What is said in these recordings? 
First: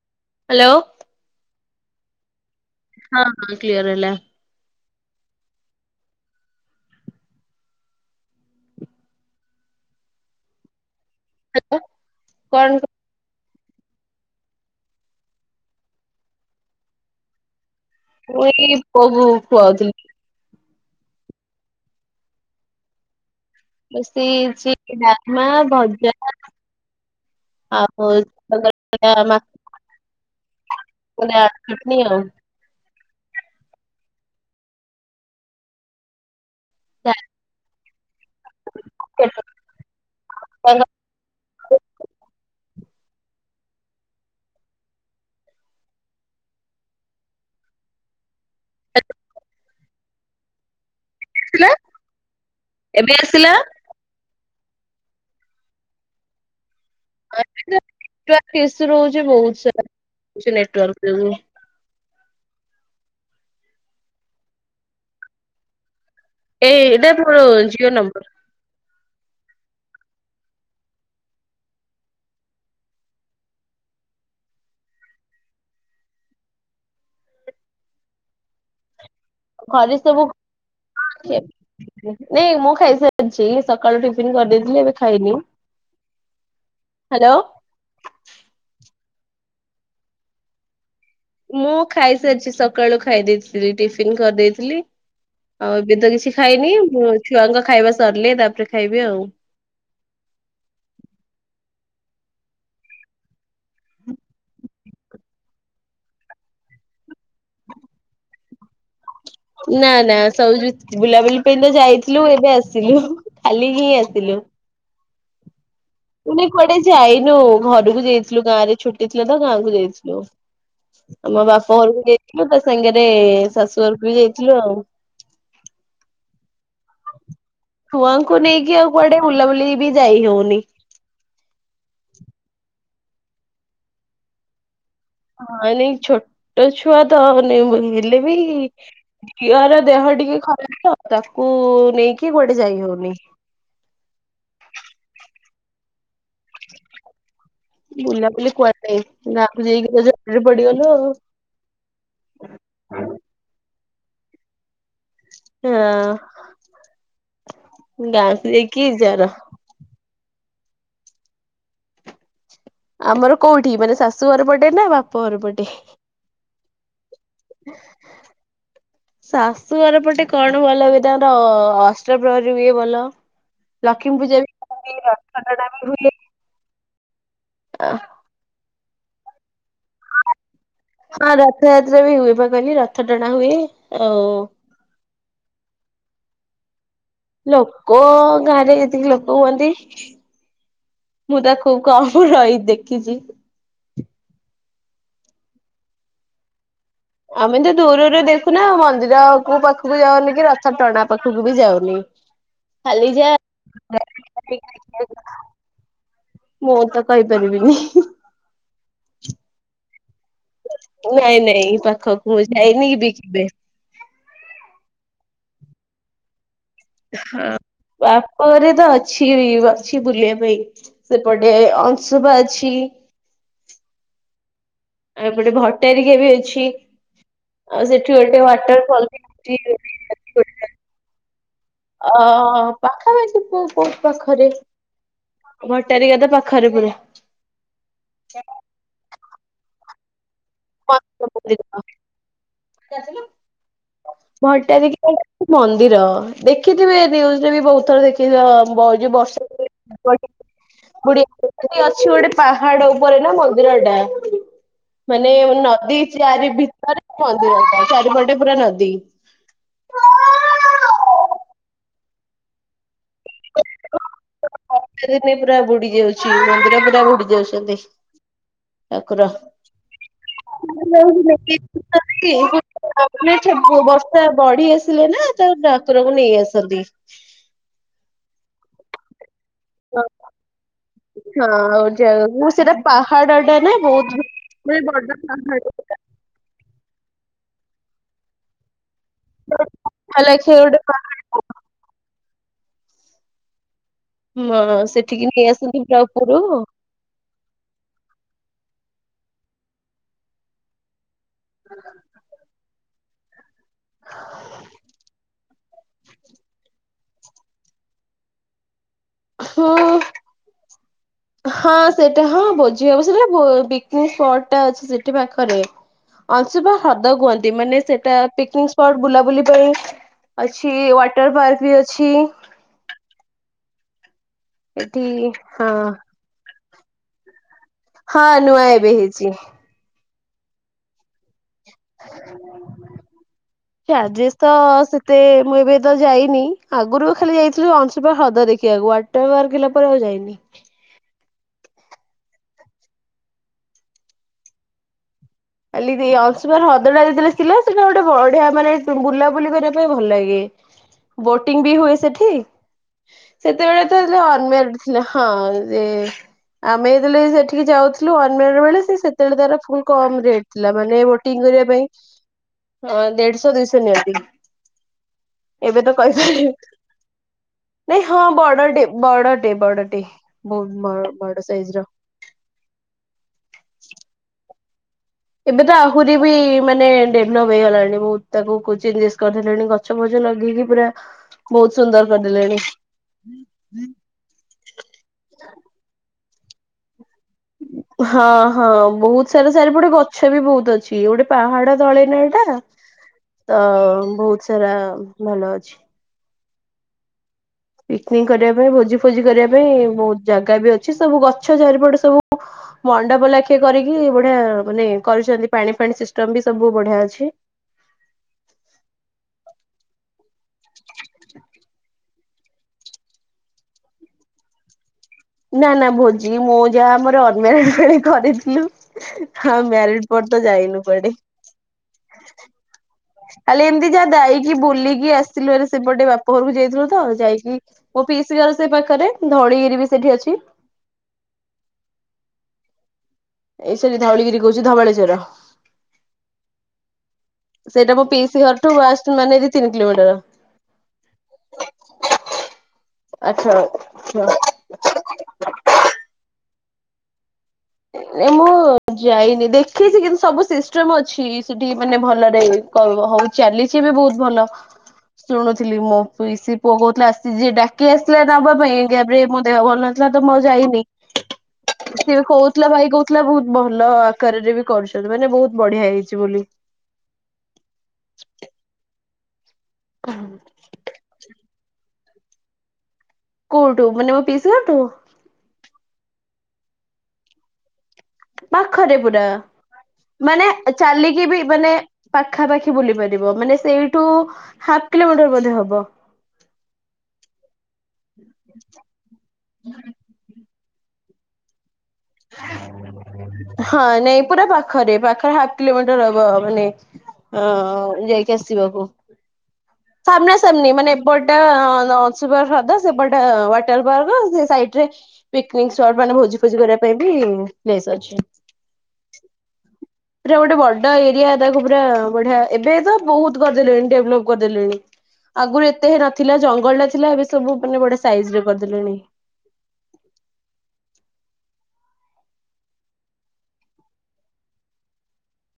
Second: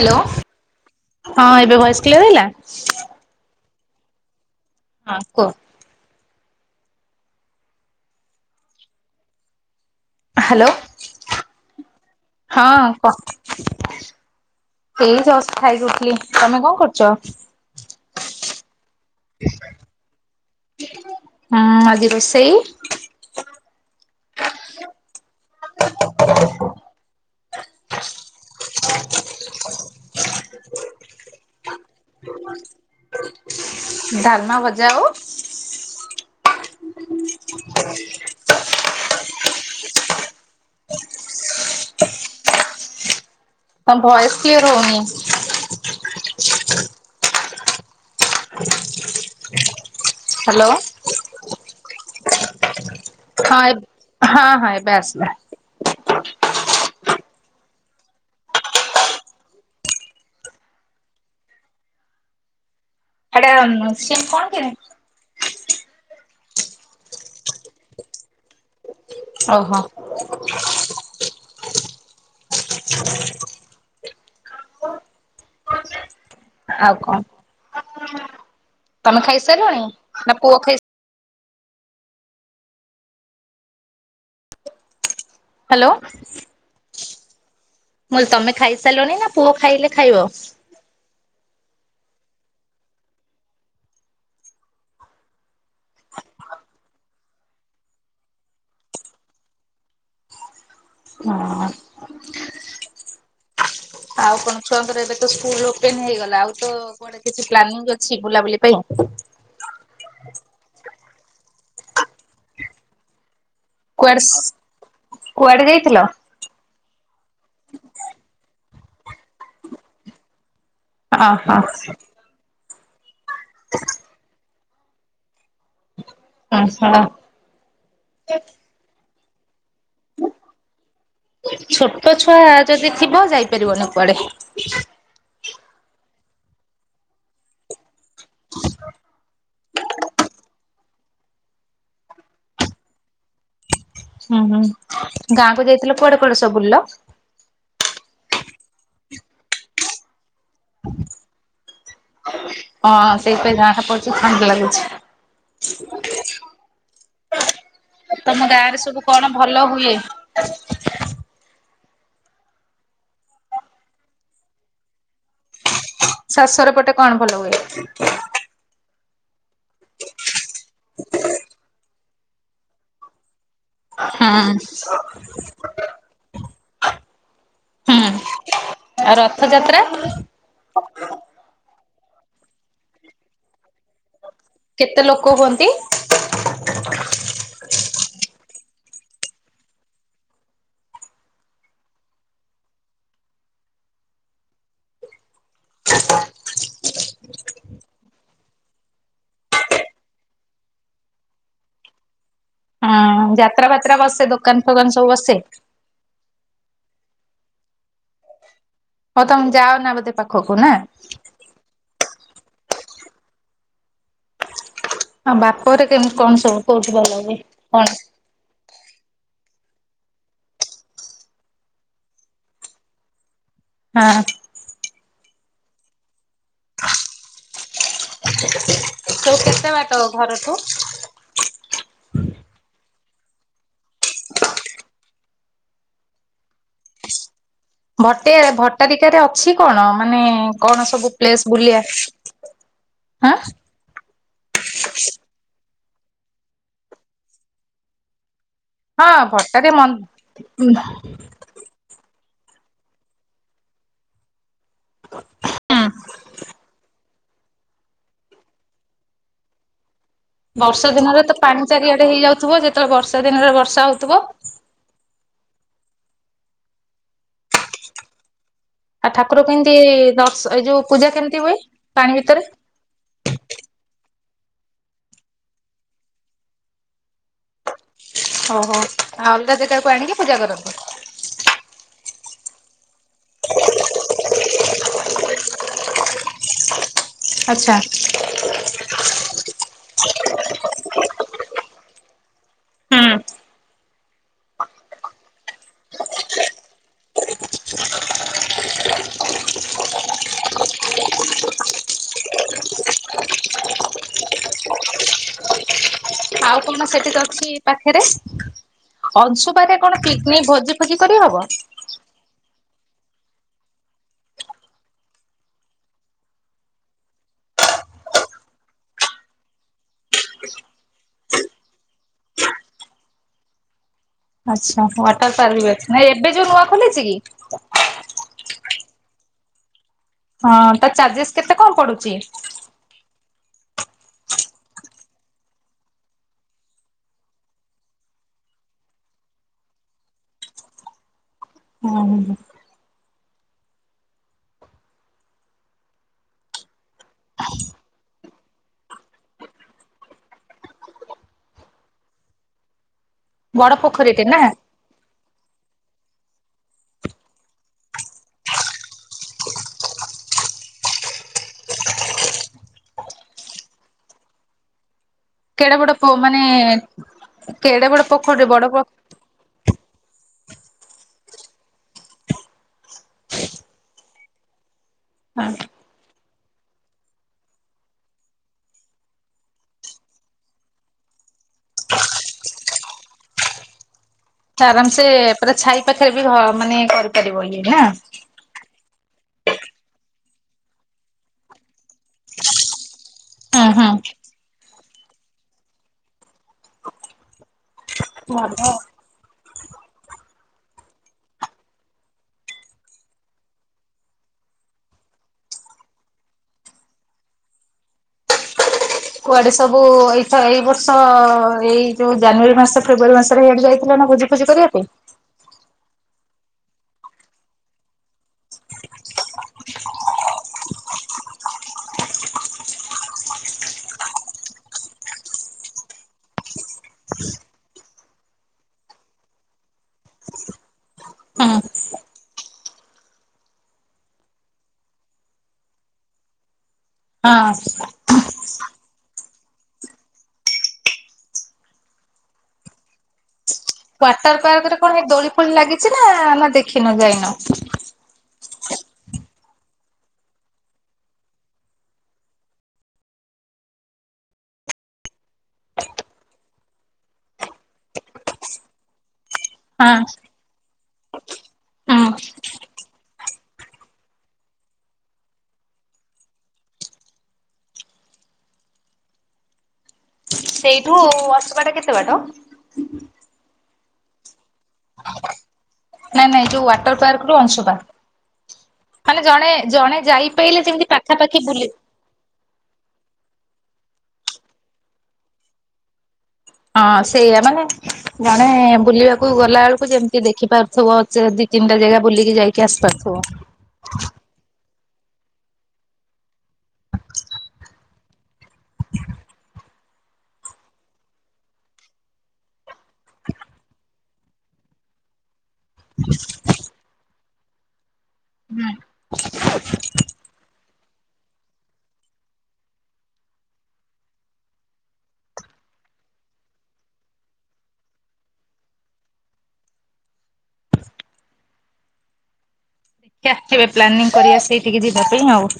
Hello ହଁ ଏବେ voice clear ହେଲା? ହଁ-ହଁ କ୍ଲିୟର ହେଲା। ହଁ କୁହ। ହ୍ୟାଲୋ। ହ୍ୟାଲୋ। ହଁ କହ। ଏଇ ଜଷ୍ଟ ଖାଇକି ଉଠିଲି ତମେ କଣ କରୁଛ? ମୁଁ ଏଇ ପୁଅ କୁ ଖୁଆଉଥିଲି। ହୁଁ ଆଜି ରୋଷେଇ ରୋଷଇ ହେଇଛି ଡାଲମା, ଭଜା ଆଉ [unintelligible] [unintelligible] ଆଉ ଧାନ ଭଜା ଆଉ। ୟା କେତେ [unintelligible] [unintelligible] ତମ ଭଏସ କ୍ଲିୟର ହଉନି। [unintelligible] ହ୍ୟାଲୋ। ଏବେ ଆସିଲା? ହଁ ଏବେ ହଁ ହଁ ଆସିଲା। ଅବିକା ନେଟୱର୍କ ଈସୁ ରହୁଛି ବହୁତ ସାରା ହୋଉଛି ନେଟୱର୍କ ପ୍ରୋବ୍ଲେମ। ସେଟା ସିମ କଣ କି? ଏଇଟା ମୋର ଜିଓ ନମ୍ବର। ଓହୋ। [inaudible] ଆଉ କଣ ତମେ ଖାଇସାରିଲଣି ଘରେ ସବୁ ନା ପୁଅ ଖାଇସା ନାଇଁ ମୁଁ ଖାଇସାରିଛି ସକାଳୁ ଟିଫନ୍ କରିଦେଇଥିଲି, ଏବେ ଖାଇନି। ହ୍ୟାଲୋ। ହ୍ୟାଲୋ। ମୁ ତମେ ଖାଇସାରିଲଣି ନା ପୁଅ ଖାଇଲେ ଖାଇବ। ମୁଁ ଖାଇସାରିଛି ସକାଳୁ ଖାଇ ଦେଇେଇଥିଲି ଟିଫିନ କରିଦେଇଥିଲି। ଆଉ ଏବେ ତ କିଛି ଖାଇନି ଛୁଆଙ୍କ ଖାଇବା ସରିଲେ ତାପରେ ଖାଇବି ଆଉ। [inaudible] ହଁ। ଆଉ କଣ ଛୁଆଙ୍କର ଏବେ ତ ସ୍କୁଲ ଓପେନ୍ ହେଇଗଲା ଆଉ ତ ଗୋଟେ କିଛି ପ୍ଲାନିଙ୍ଗ ଅଛି ବୁଲାବୁଲି ପାଇଁ ନା ନା ସବୁୁ ବୁଲାବୁଲି ପାଇଁ ତ ଯାଇ ଥିଲୁ ଏବେ ଆସୁଲୁ କାଲି ହିଁ ଆସୁଲୁ। କୁଆଡେ କୁଆଡେ ଯାଇ ମେ କୁଆଡେ ଯାଇନୁ ଘରକୁ ଯାଇଥିଲୁ ଗାଁ ରେ ଛୁଟି ଥିଲ ତ ଗାଁ କୁ ଯାଇଥିଲୁ। ଅ ଆମ ବାପା ହଁ। ଘରକୁ ଯାଇଥିଲୁ ତା ସାଙ୍ଗରେ ଶାଶୁ ଘରକୁ ବି ଯାଇଥିଲୁ ଆଉ। ହ [unintelligible] ଛୁଆଙ୍କୁ ନେଇକି ଆଉ କୁଆଡେ ବୁଲାବୁଲି ବି ଯାଇ ହଉନି ଛୋଟ ଛୁଆ ଯଦି ଥିବ ଯାଇପାରିବନ କୁଆଡେ। ହଁ ନାଇଁ ଛୋଟ ଛୁଆତ ଆଉ ନାଇ ମୁଁ ନି ମୁଁ। ହେଲେ ବି ଝିଅର ଦେହ ଟିକେ ଖରାପ ତ ତାକୁ ନେଇକି କୁଆଡେ ଯାଇ ହଉନି। ମୁଁ ଯାଇଥିଲ କୁଆଡେ କଣ ସବୁ ବୁଲିଲ? ବୁଲା ବୁଲି କୁଆଡେ ଯାଇନି ଗାଁକୁ ଯାଇକି ରଜ ହଁ ସେଇପାଇଁ ଯାହାଠା ପଡୁଛି ଥଣ୍ଡା ଲାଗୁଛି। ହଁ। ଗାଁକୁ ତମ ଗାଁ ରେ ଯାଇକି ସବୁ ଜର କଣ ଭଲ ହୁଏ? ଆମର କୋଉଠି ମାନେ ଶାଶୁ ଘର ପଟେ ନା ବାପା ଘର ପଟେ? ଶସର ପଟେ କଣ ଭଲ ହୁଏ? ଶାଶୁଘର ପଟେ କଣ ଭଲ ହୁଏ? ତାର ଅଷ୍ଟ ପ୍ରହରୀ ହୁଏ ଭଲ। ଲକ୍ଷ୍ମୀ ହୁଁ ପୂଜା ବି ହୁଅ ରଥ ଟଣା ବି ହୁଏ। ହୁଁ [unintelligible] ଆଉ ରଥଯାତ୍ରା? ହଁ ରଥଯାତ୍ରା ବି ହୁଏ ବା କହିଲି ରଥ ଟଣା ହୁଏ ଆଉ କେତେ ଲୋକ ହୁଅନ୍ତି? ଲୋକ ଗାଁରେ ଯେତିକି ଲୋକ ହୁହନ୍ତି ମୁଁ ତା ଖୁବ କମ ରହି ଦେଖିଛି। ଆମେ ତ ଦୂରରୁ ଦେଖୁନା ମନ୍ଦିର କୋଉ ପାଖକୁ ଯାଉନି କି ରଥ ଟଣା ପାଖକୁ ବି ଯାଉନି। ହ [unintelligible] ହଁ ଯାତ୍ରା ଫାତ୍ରା ବସେ ଦୋକାନ ଫୋକାନ ସବୁ ବସେ? ମୁଁ ତ କହିପାରିବିନି ହ୍ନି ହ୍ନି ହଉ ତମ ଯଅ ନା ବଧେ ନାଇଁ-ନାଇଁ ପାଖକୁ ମୁଁ ଯାଇନି। ବି ଆଉ ବାପ ଘରେ କେମତି କଣ ସବୁ? କୋଉଠି ଭଲ ଅ ହୁଏ ହ କଣ? ବାପଘରେ ଅଛି-ଅଛି ବୁଲିବା ପାଇଁ ସେପଟେ ଅଂଶୁପା ଅଛି। ହଁ। ଆଉ ଏପଟେ ଭଟାରିକା ବି ଅଛି, ଆଉ ସେଠି ଗୋଟେ ୱାଟରଫଲ କେତେ ବାଟ ଘରଠୁ? ହଁ ପାଖାପାଖି କୋଉକୋଉ ପାଖରେ ଭଟାରିକା ତ ପାଖରେ ପୁରା। ଭଟେ ଭଟାରିକାରେ ଅଛି କଣ ମାନେ କଣ ସବୁ ପ୍ଲେସ ବୁଲିଆ ଆଁ। ଭଟରିକା ମନ୍ଦିର ଦେଖିଥିବେ ନ୍ୟୁଜରେ ବି ବହୁତ ଥର ଦେଖିି ବଉ ହଁ ଭଟ୍ଟାରେ ମନ୍ ହୁଁ [unintelligible] ଅଛି ଗୋଟେ ପାହାଡ ଉପରେ ନା ମନ୍ଦିର ଟା। ମାନେ ନଦୀ ଚାରି ଭିତରେ ମନ୍ଦିର ଚାରି ପଟେ ପୁରା ନଦୀ। ବର୍ଷା ଦିନରେ ତ ପାଣି ଚାରିଆଡେ ହେଇଯାଉଥିବ। ଯେତେବେଳେ ବର୍ଷା ଦିନରେ ବର୍ଷା ହଉଥିବ। ବର୍ଷା ଦିନେ ପୁରା ବୁଡି ଯାଉଛି ମନ୍ଦିର ପୁରା ବୁଡି ଯାଉଛନ୍ତି। ଆଉ ଠାକୁର କେମିତି ଦର୍ଶ ଏଇ ଯୋଉ ପୂଜା କେମିତି ହୁଏ ପାଣି ଭିତରେ? [unintelligible] ବର୍ଷା ବଢି ଆସିଲେ ନା ତାପରେ ଠାକୁରଙ୍କୁ ନେଇ ଆସନ୍ତି। ଓ ହୋ ଆଉ ଅଲଗା ଜାଗାକୁ ଆଣିକି ପୂଜା କରନ୍ତି। ଉ ସେଟା ପାହାଡଟା ନା ବହୁତ ମାନେ ବଡ ପାହାଡଟା। ଆଚ୍ଛା। [unintelligible] ହଁ ସେଠିକି ନେଇ ଆସନ୍ତି ପୁରା ଉପୋରୁ। ହୁଁ [inaudible] ଆଉ କଣ ସେଠି ଅଛି ପାଖରେ? ଅଂଶୁପା ରେ ହଁ। କଣ ପିକନିକ ଭୋଜି ଫୋଜି କରି ହବ। ଟା ହଁ ଭୋଜି ହବ। ସେ କା ପିକନିକ ସ୍ପଟା ଅଛି ସେଠି ପାଖରେ। ଅଂଶୁପା ହ୍ରଦ କୁହନ୍ତି, ମାନେ ସେଟା ପିକନିକ ସ୍ପଟ୍ ବୁଲାବୁଲି ପାଇଁ ଅଛି ୱାଟର ପାର୍କ ବି ଅଛି। ଆଚ୍ଛା ଏଠି ୱାଟର ପାର୍କ ହଁ ବି ଅଛି ନାଇଁ ଏବେ ଯୋଉ ନୂଆ ଖୋଲିଛି କି। ହଁ ନୂଆ ଏବେ ହେଇଛି। ହଁ ତା ଚାର୍ଜେସ୍ କେତେ କଣ ପଡୁଛି? ଚାର୍ଜିସ୍ ତ ସେତେ ମୁଁ ଏବେ ତ ଯାଇନି, ଆଗରୁ ଖାଲି ଯାଇଥିଲୁ ଅଂଶୁପା ହ୍ରଦ। ଦେଖିବାକୁ ୱାଟର ପାର୍କ ହେଲା ପରେ ଆଉ ଯାଇନି। ହଁ। ଖାଲି ଅଂଶୁପା ହ୍ରଦ ଟା ଯେତେବେଳ ଥିଲା, ସେଇଟା ଗୋଟେ ବଢିଆ ମାନେ ବୁଲାବୁଲି କରିବା ପାଇଁ ଭଲ ଲାଗେ। ବୋଟିଂ ବି ହୁଏ ସେଠି, ବଡ ସେତେବେଳେ ତ ଯେ ପୋଖରୀଟେ ନା ଅନମ୍ୟରେଡ ଥିଲା ହଁ। ସେ ଆମେ ଯେତେବେଳେ ସେଠିକି ଯାଉଥିଲୁ ଅନ୍ ମ୍ୟରେଡ ବେଳେ ସେ ସେତେବେଳେ ତାର ଫୁଲ କମ ରେଟ୍। ଥିଲା ମାନେ ବୋଟିଂ କରିବା ପାଇଁ ଅ ଦେଢଶହ ଦୁଇଶହ ନିଅନ୍ତି। କେଡେ ଏବେ ବଡ ତ ପୋ ମାନେ କହିପାରି କେଡେ ବଡ ନାଇଁ ହଁ ପୋଖରୀଟେ ବଡ ପୋ ବଡଟେ ବଡଟେ ବଡଟେ। ବହୁତ ବ-ବଡ ସାଇଜର। ହଁ ଏବେ ତ ଆହୁରି ଏବେବି ମାନେ ଡେଭଲପ ହେଇଗଲାଣି ବହୁତ ତାକୁ ଚେଞ୍ଜେସ କରିଦେଲେଣି ଗଛ ଫଛ ଲଗେଇକି ପୁରା। ବହୁତ ସୁନ୍ଦର କରିଦେଲେଣି। ଆରାମ ସେ ପୁରା ଛାଇ ପାଖରେ ବି ହ ମାନେ କରିପାରିବ ଇଏନା। ହଁ ହଁ ବହୁତ ସାରା ଚାରି ପୋଟେ ଗଛ ବି ବହୁତ ଅଛି। ଗୋଟେ ପାହାଡ ତଳେ ନାଇ ତାର। ତ ହୁଁ ହୁଁ। ବହୁତ ସାରା ଭଲ ଅଛି। ପିକନିକ କରିବା ଭଲ। ପାଇଁ ଭୋଜି ଫୋଜି କରିବା ପା ପାଇଁ ବହୁତ ଜାଗା ବି ଅଛି ସବୁ ଗଛ ଚାରିପଟେ ସବୁ ମଣ୍ଡପ ଲାଖେ କରିକି ବଢିଆ ମାନେ କରୁଛନ୍ତି ପାଣି ପାଣି ସିଷ୍ଟମ ବି ସବୁ ବଢିଆ ଅଛି। କୁଆଡେ ସବୁ ଏଇଥ ଏଇ ବର୍ଷ ଏଇ ଯୋଉ ଜାନୁୟାରୀ ମାସ ଫେବୁୟାରୀ ମାସରେ ହିଆଡ଼େ ଯାଇଥିଲନା ଭୋଜି ଫୋଜି କରିବା ପାଇଁ? ନା ନା ଭୋଜି ମୁଁ ଯାହା ଆମର ଅନମ୍ୟାରେଡ ବେଳେ କରିଥିଲି ମ୍ୟାରେଡ ପରେ ତ ଯାଇନି। ଯାଇନୁ କୁଆଡେ ଖାଲି ଏମିତି ଯାହା ଯାଇକି ବୁଲିକି ଆସିଥିଲୁ ହାରି ସେପଟେ ବାପା ଘରକୁ ଯାଇଥିଲୁ ତ ଯାଇକି ପିସିଘର ସେ ପାଖରେ ଧଉଳିଗିରି ବି ସେଠି ଅଛି। ହଁ ଏଇ ସରି ଧାଉଳିଗିରି କହୁଛି ଧବଳେଶ୍ୱର। ହଁ ଟ ମାନେ ଏଇଦି ତିନି କିଲୋମିଟର। ଆଚ୍ଛା ଆଚ୍ଛା। ୱାଟର ପାର୍କରେ କଣ ହେ ଦୋଳି ଫୋଳି ଲାଗିଛି ନା ନା ଦେଖିନ ଯାଇନ ଏ ମୁଁ ଯାଇନି ଦେଖିଛି କିନ୍ତୁ ସବୁ ସିଷ୍ଟମ ଅଛି ସେଠି ମାନେ ଭଲରେ କ ହଉ ଚାଲିଛି ବି ବହୁତ ଭଲ। ଶୁଣୁଥିଲି ମୋ ପିଇସି ପୁଅ କହୁଥିଲା ଆସି ଯିଏ ଡାକି ଆସିଥିଲା ନବା ପାଇଁ [unintelligible] ମୋ ଦେହ ହଁ ଭଲନଥିଲା ତ ମଁ ଯାଇନି ହୁଁ ସିଏ କହୁ କହୁଥିଲା ଭାଇ କହୁଥିଲା ବହୁତ ଭଲ ଆକାରରେ ବି କରୁଛନ୍ତି ମାନେ ବହୁତ ବଢିଆ ହେଇଛି ବୋଲି। [inaudible] ସେଇଠୁ ଅସିବାଟା କେତେ ବାଟ। କଉଠୁ ମାନେ ମ ପିଇସି ଘରଠୁ ନାଇଁ ନାଇଁ ଯୋଉ ୱାଟର ପାର୍କରୁ ଅଂଶୁପା। ପାଖରେ ମାନେ ପୁରା। ଜଣେ ଜଣେ ମାନେ ଯାଇପାଇଲେ ଯେମିତି ଚାଲିକି ପାଖାପାଖି ବି ବୁଲି ମାନେ ପାଖାପାଖି ବୁଲି ପାରିବ ମାନେ ସେଇ ଟୁ ହାଫ କିଲୋମିଟର ବୋଧେ ହବ। ହଁ ସେଇଆ ମାନେ ଜଣେ ବୁଲିବାକୁ ଗଲା ବେଳକୁ ଯେମିତି ଦେଖିପାରୁଥିବ। ସେ ଦି ନିଟା ଜାଗା ବୁଲିକି ଯାଇକି ଆସି ପାରୁଥିବ। ହଁ ନାଇଁ ପୁରା ପାଖରେ ପାଖ ହାଫ କିଲୋମିଟର ହବ ମାନେ ଅ ଯାଇକି ଆସିବାକୁ। ସାମ୍ନା ସାମ୍ନି ମାନେ ଏପଟଟା ଅ-ଅଂଶୁପା ହ୍ରଦ ସେପଟଟା ୱାଟର ପାର୍କ ସେ ସାଇଟ୍ ରେ ପିକନିକ୍ ସ୍ପଟ୍ ମାନେ ଭୋଜି ଫୋଜି କରିବା ପାଇଁ ବି ପ୍ଲେସ ଅଛି। ହୁଁ ପୁରା ଗୋଟେ ବଡ ଏରିଆ ତାକୁ ପୁରା ବଢିଆ ଏବେ ତ ବହୁତ କରିଦେଲେଣି ଡେଭଲପ କରିଦେଲେଣି। ଆଗରୁ ଏତେ ନଥିଲା ଜଙ୍ଗଲ ଟା ଥିଲା ଏବେ ସବୁ ମାନେ ବଡେ ସାଇଜ ରେ କରିଦେଲେଣି। [inaudible] ଟିକେ ଆସିବେ ପ୍ଲାନିଂ କରିବା ସେଇଠିକି ଯିବା ପାଇଁ ଆଉ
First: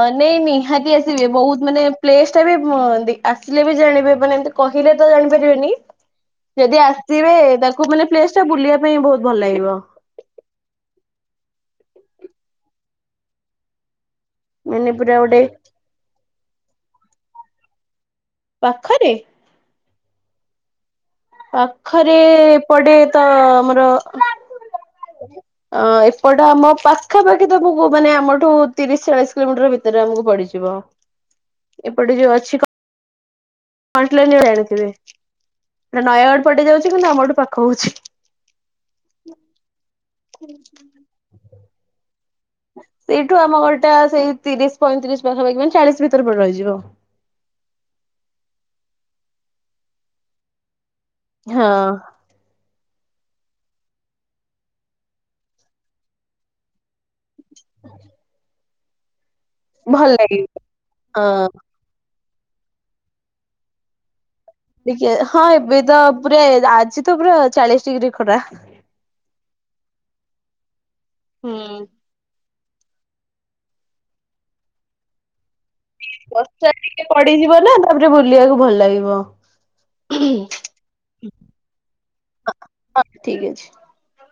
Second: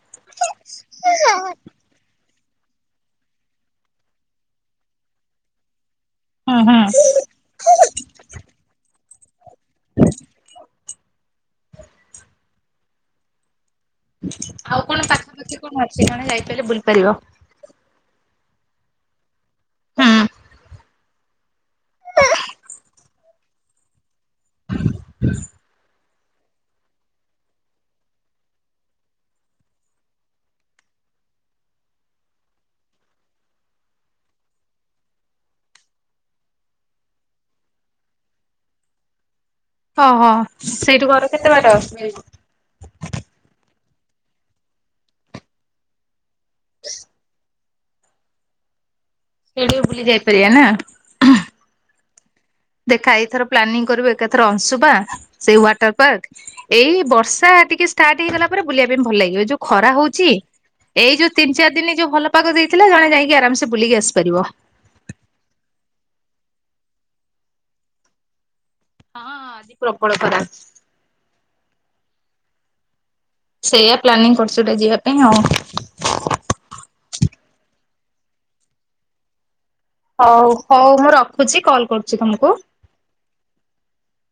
ଅ ନାଇଁ ନିହାତି ଆସିବେ ବହୁତ ମାନେ ପ୍ଲେସ୍ ଟା ବି ଆସିଲେ ବି ଜାଣିବେ ମାନେ କହିଲେ ତ ଜାଣିପାରିବେନି ହୁଁ ହୁଁ ଯଦି ଆସିବେ ତାକୁ ମାନେ ପ୍ଲେସ୍ ଟା ବୁଲିବା ପାଇଁ ବହୁତ ଭଲ ଲାଗିବ। [inaudible] ଆଉ ମାନେ କଣ ପୁରା ଗୋଟେ ପାଖାପାଖି କଣ ଅଛି କଣ ଯାଇପାରିଲେ ବୁଲି ପାରିବ। ପାଖରେ ହୁଁ ପାଖରେ ଏପଟେ ତ ଆମର [inaudible] ଆଁସ ପଟେ ଆମ ପାଖାପାଖି ତମକୁ ମାନେ ଆମଠୁ ତିରିଶ ଚାଳିଶ କିଲୋମିଟର ଭିତରେ ଆମକୁ ପଡିଯିବ। ଏପଟେ ଯଉ ଅଛି କ ଫଣ୍ଟଲନ ରେ ଆଣିଥିବେ ଏପଟେ ନୟାଗଡ଼ ପଟେ ଯାଉଛି କିନ୍ତୁ ଆମଠୁ ପାଖ ହଉଛି। ଉଁ। ଓହୋ ସେଇଠୁ ଘର କେତେ ବାଟ ମେବି? ସେଇଠୁ ଆମ ଘରଟା ସେଇ ତିରିଶ ପଇଁତିରିଶ ପାଖାପାଖି ମାନେ ଚାଳିଶ ଭିତ ଭିତରେ ରହିଯିବ। ସେଇଠିକି ବୁଲି ଯାଇପାରିବା ନା। ହଁ। ଦେଖା ଏଇଥର ପ୍ଲାନିଂ କରିବୁ ଏକାଥର ଅଂଶୁବା ସେଇ ୱାଟର ପାର୍କ ଏଇ ବ ର୍ଷା ଟିକେ ଷ୍ଟାର୍ଟ ହେଇଗଲା ପରେ ବୁଲିବା ପାଇଁ ଭଲ ଲାଗିବ। ଯୋଉ ଖରା ଭଲ ହଉଛି ଲାଗିବ ଏଇ ଯୋଉ ହଁ। ତିନି ଚାରି ଦିନି ଯୋଉ ଭଲ ପାଗ ଦେଇଥିଲା ଜଣେ ଯାଇକ ଆରମସେ ବୁଲିକି ଆସିପାରିବ। ଟିକେ ହଁ ଏବେ ତ ପୁରା ଆଜି ତ ପୁରା ଚାଳିଶ ଡିଗ୍ରୀ ଖରା। ହଁ ଆଜିି ପ୍ରବଳ ଖରା। [inaudible] ହୁଁ ସେଇୟା ପ୍ଲାନିଂ କରୁଛଟା ଯିବା ପାଇଁ ଆଉ। ବର୍ଷା ଟିକେ ପଡିଯିବ ନା ତାପରେ ବୁଲିବାକୁ ଭଲ ଲାଗିବ। ହଁ ହଉ ହଉ ମୁଁ ରଖୁଛି କଲ କରୁଛି ତମକୁ। ଠିକ ଅଛି। [inaudible]